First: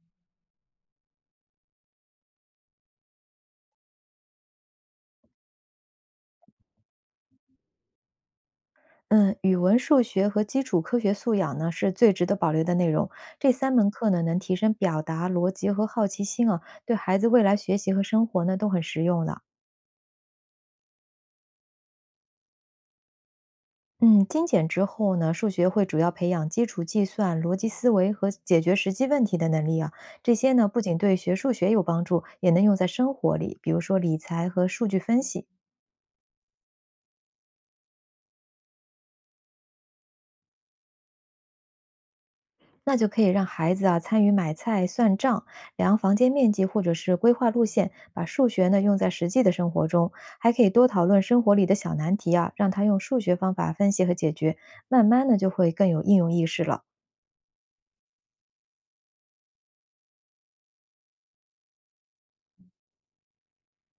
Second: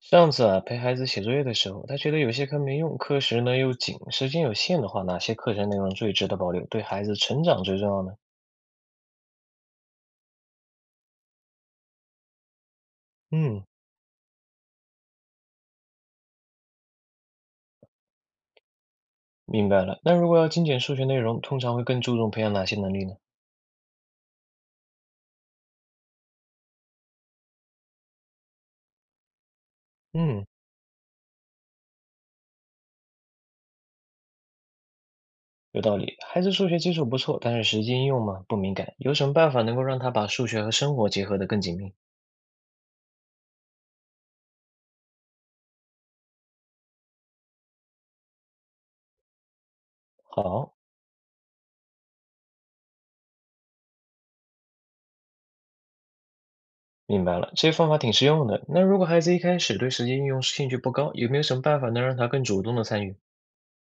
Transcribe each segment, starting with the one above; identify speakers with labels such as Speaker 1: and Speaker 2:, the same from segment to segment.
Speaker 1: 上次啊，陪孩子写作业的时候，他觉得有些课没用，课时呢又紧，时间有限的话，哪些课程内容最值得保留，对孩子成长最重要呢？
Speaker 2: 嗯，语文、数学和基础科学素养呢，是最值得保留的内容。这
Speaker 1: 嗯，
Speaker 2: 三门课呢，能提升表达、逻辑和好奇心啊，对孩子未来学习和生活呢，都很实用的。
Speaker 1: 明白了。那如果要精简数学内容，通常会更注重培养哪些能力呢？
Speaker 2: 嗯，精简之后呢，数学会主要培养基础计算、逻辑思维和解决实际问题的能力啊。这
Speaker 1: 嗯，
Speaker 2: 些呢，不仅对学数学有帮助，也能用在生活里，比如说理财和数据分析。
Speaker 1: 有道理。孩子数学基础不错，但是实际应用嘛，不敏感。有什么办法能够让他把数学和生活结合得更紧密？
Speaker 2: 那就可以让孩子啊参与买菜、算账、量房间面积，或者是规划路线，把数学呢用在实际的生活中，还可以
Speaker 1: 好，
Speaker 2: 多讨论生活里的小难题啊，让他用数学方法分析和解决，慢慢呢就会更有应用意识了。
Speaker 1: 明白了，这些方法挺实用的。那如果孩子一开始对实际应用兴趣不高，有没有什么办法能让他更主动的参与？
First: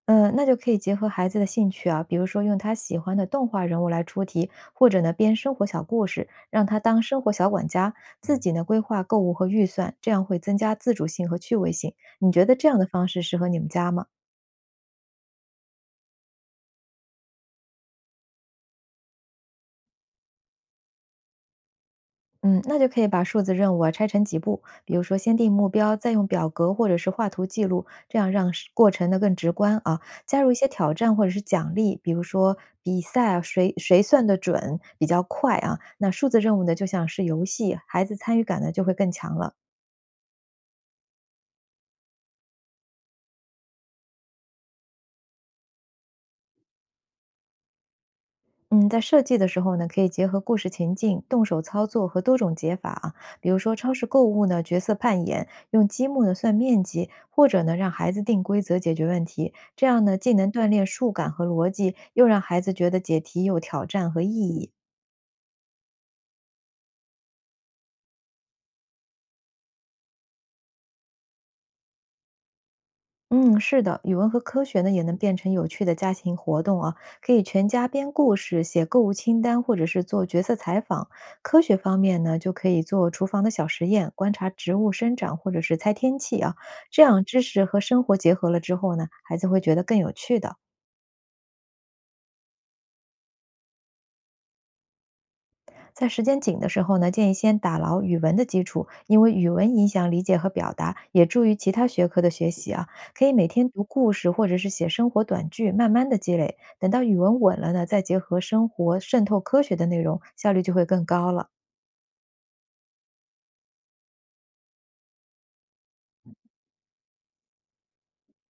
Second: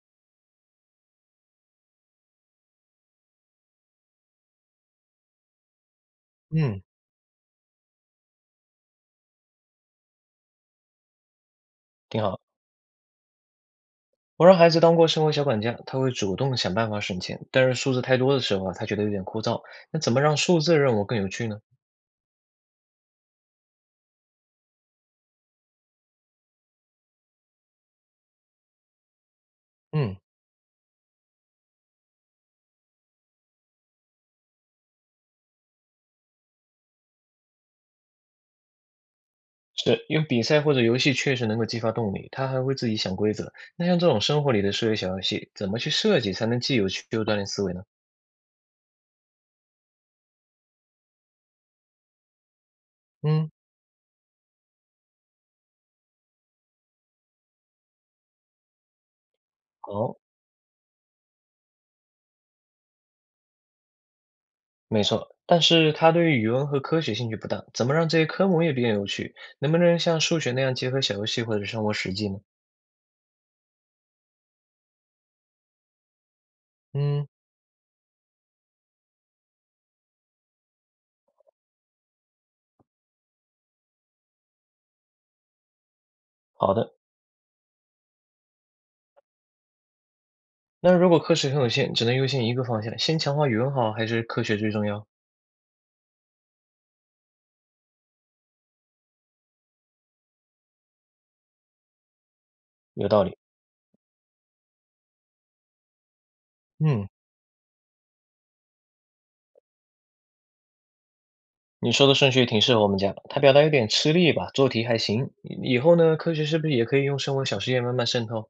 Speaker 2: 那就可以结合孩子的兴趣啊，比如说用他喜欢的动画人物来出题，或者呢编生活小故事，让他
Speaker 1: 嗯，
Speaker 2: 当生活小管家，自己呢规划购物和预算，这样会增加自主性和趣味性。
Speaker 1: 挺
Speaker 2: 你
Speaker 1: 好。
Speaker 2: 觉得这样的方式适合你们家吗？
Speaker 1: 我让孩子当过生活小管家，他会主动想办法省钱，但是数字太多的时候啊，他觉得有点枯燥。那怎么让数字任务更有趣呢？
Speaker 2: 嗯，那就可以把数字任务啊拆成几步，比如说先定目标，再用表格或者是画图记录，这样让是过程呢更直观啊。
Speaker 1: 嗯，
Speaker 2: 加入一些挑战或者是奖励，比如说比赛啊，谁谁算得准比较快啊。那数字任务呢，就像是游戏，孩子参与感呢就会更强了。
Speaker 1: 是，因为比赛或者游戏确实能够激发动力，他还会自己想规则。那像这种生活里的数学小游戏，怎么去设计才能既有趣又锻炼思维呢？
Speaker 2: 嗯，在设计的时候呢，可以结合故事情境、动手操作和多种解法啊，比
Speaker 1: 嗯，
Speaker 2: 如说超市购物呢，角色扮演，用积木呢算面积，或者呢让孩子定规则解决问题，这样呢
Speaker 1: 好，
Speaker 2: 既能锻炼数感和逻辑，又让孩子觉得解题有挑战和意义。
Speaker 1: 没错，但是他对于语文和科学兴趣不大，怎么让这些科目也变有趣？能不能像数学那样结合小游戏或者生活实际呢？
Speaker 2: 嗯，是的，语文和科学呢也能变成有趣的家庭活动啊，
Speaker 1: 嗯，
Speaker 2: 可以全家编故事、写购物清单，或者是做角色采访。科学方面呢，就可以做厨房的小实验，观察植物生长，或者是猜天气啊。
Speaker 1: 好的，
Speaker 2: 这样知识和生活结合了之后呢，孩子会觉得更有趣的。
Speaker 1: 那如果课时很有限，只能优先一个方向，先强化语文好还是科学最重要？
Speaker 2: 在时间紧的时候呢，建议先打牢语文的基础，因为语文影响理解和表达，也助于其他学科的学习啊。
Speaker 1: 有道
Speaker 2: 可以
Speaker 1: 理。
Speaker 2: 每天读故事或者是写生活短句，慢慢的积累。等到
Speaker 1: 嗯，
Speaker 2: 语文稳了呢，再结合生活渗透科学的内容，效率就会更高了。
Speaker 1: 你说的顺序挺适合我们家的，他表达有点吃力吧，做题还行。以后呢，科学是不是也可以用生活小实验慢慢渗透？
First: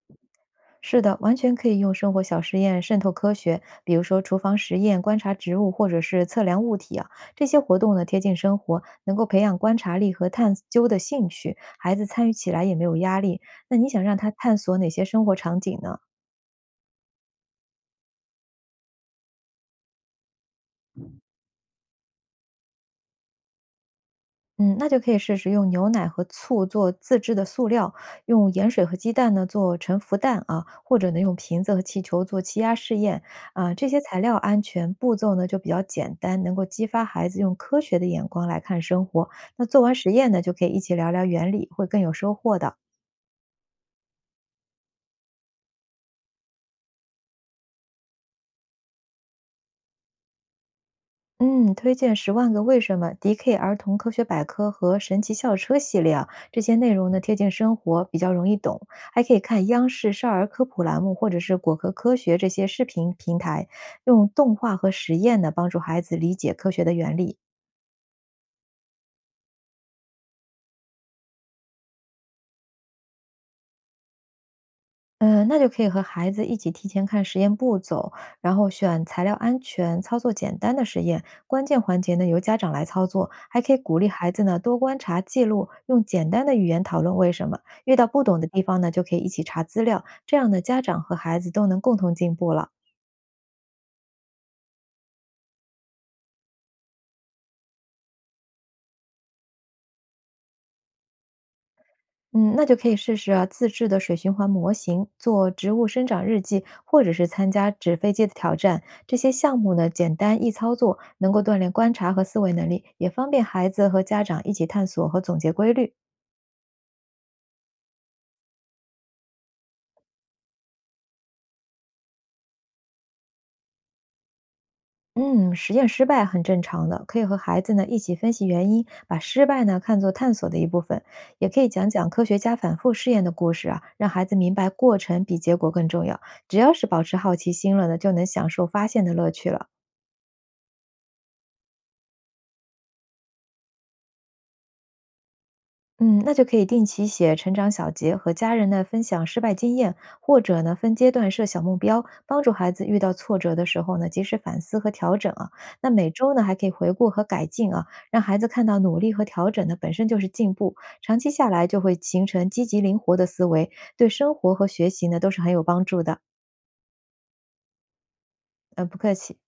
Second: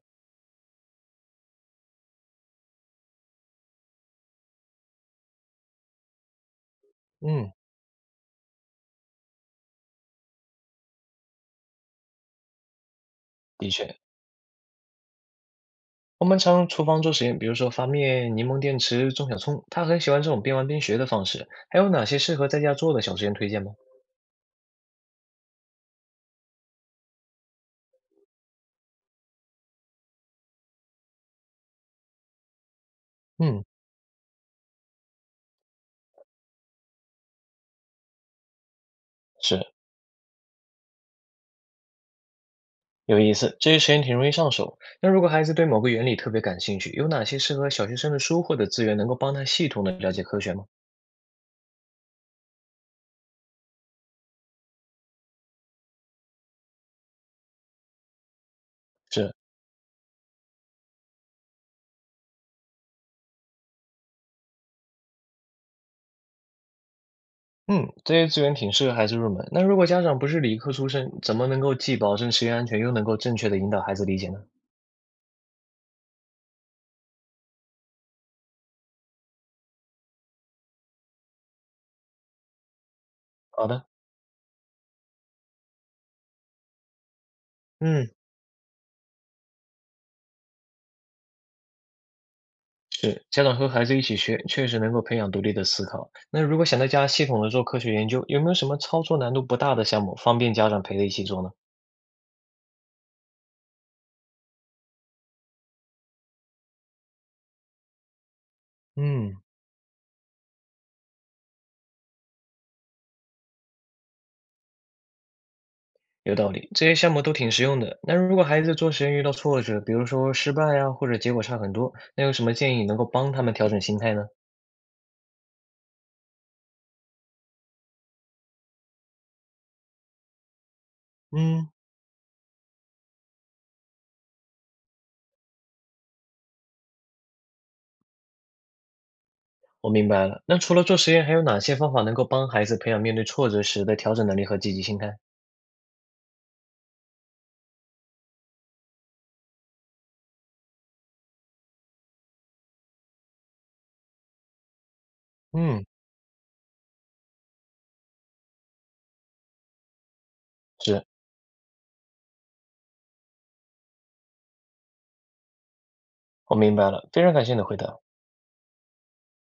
Speaker 2: 是的，完全可以用生活小实验渗透科学，比如说厨房实验、观察植物或者是测量物体啊，这
Speaker 1: 嗯，
Speaker 2: 些活动呢贴近生活，能够培养观察力和探究的兴趣，孩子参与起来也没有压力。
Speaker 1: 的
Speaker 2: 那你
Speaker 1: 确，
Speaker 2: 想让他探索哪些生活场景呢？
Speaker 1: 我们常厨房做实验，比如说发面、柠檬电池、种小葱。他很喜欢这种边玩边学的方式。还有哪些适合在家做的小实验推荐吗？
Speaker 2: 嗯，那就可以试试用牛奶和醋做自制的塑料，用盐水和鸡蛋呢做沉浮蛋啊，或者呢用瓶子和气球做气压试验
Speaker 1: 嗯，
Speaker 2: 啊，这些材料安全，步骤呢就比较简单，能够激发孩子用科学的眼光来看生活。
Speaker 1: 是，
Speaker 2: 那做完实验呢，就可以一起聊聊原理，会更有收获的。
Speaker 1: 有意思，这些实验挺容易上手。那如果孩子对某个原理特别感兴趣，有哪些适合小学生的书或者资源能够帮他系统的了解科学吗？
Speaker 2: 嗯，推荐《十万个为什么》DK 儿童科学百科和《神奇校车》系列啊，这些内容呢贴近生活，比较容易懂。还可
Speaker 1: 是，
Speaker 2: 以看央视少儿科普栏目或者是果壳科学这些视频平台，用动画和实验呢帮助孩子理解科学的原理。
Speaker 1: 嗯，这些资源挺适合孩子入门。那如果家长不是理科出身，怎么能够既保证实验安全，又能够正确的引导孩子理解呢？
Speaker 2: 嗯，那就可以和孩子一起提前看实验步骤，然后选材料安全、操作简单的实验，关键环节呢由家长来操作，还
Speaker 1: 好
Speaker 2: 可以
Speaker 1: 的，
Speaker 2: 鼓励孩子呢多观察、记录，用简单的语言讨论为什么，遇到
Speaker 1: 嗯，
Speaker 2: 不懂的地方呢就可以一起查资料，这样呢家长和孩子都能共同进步了。
Speaker 1: 是，家长和孩子一起学，确实能够培养独立的思考。那如果想在家系统的做科学研究，有没有什么操作难度不大的项目，方便家长陪着一起做呢？
Speaker 2: 嗯，那就可以试试啊，自制的水循环模型，做植物生长日记，或者是参加纸飞机的挑战。这些
Speaker 1: 嗯。
Speaker 2: 项目呢，简单易操作，能够锻炼观察和思维能力，也方便孩子和家长一起探索和总结规律。
Speaker 1: 有道理，这些项目都挺实用的。那如果孩子做实验遇到挫折，比如说失败啊，或者结果差很多，那有什么建议能够帮他们调整心态呢？
Speaker 2: 嗯，实验失败很正常的，可以和孩子呢一起分析原因，把失败呢看作探索的一部分，也可以
Speaker 1: 嗯，
Speaker 2: 讲讲科学家反复试验的故事啊，让孩子明白过程比结果更重要。只要是保持好奇心了呢，就能享受发现的乐趣了。
Speaker 1: 我明白了。那除了做实验，还有哪些方法能够帮孩子培养面对挫折时的调整能力和积极心态？
Speaker 2: 嗯，那就可以定期写成长小结，和家人呢分享失败经验，或者呢分阶段设小目标，帮助孩子遇到挫折的时候呢及时反思和调整啊。
Speaker 1: 嗯，
Speaker 2: 那每周呢还可以回顾和改进啊，让孩子看到努力和调整呢本身就是进步，
Speaker 1: 是，
Speaker 2: 长期下来就会形成积极灵活的思维，对生活和学习呢都是很有帮助的。
Speaker 1: 我明白了，非常感谢你的回答。
Speaker 2: 不客气。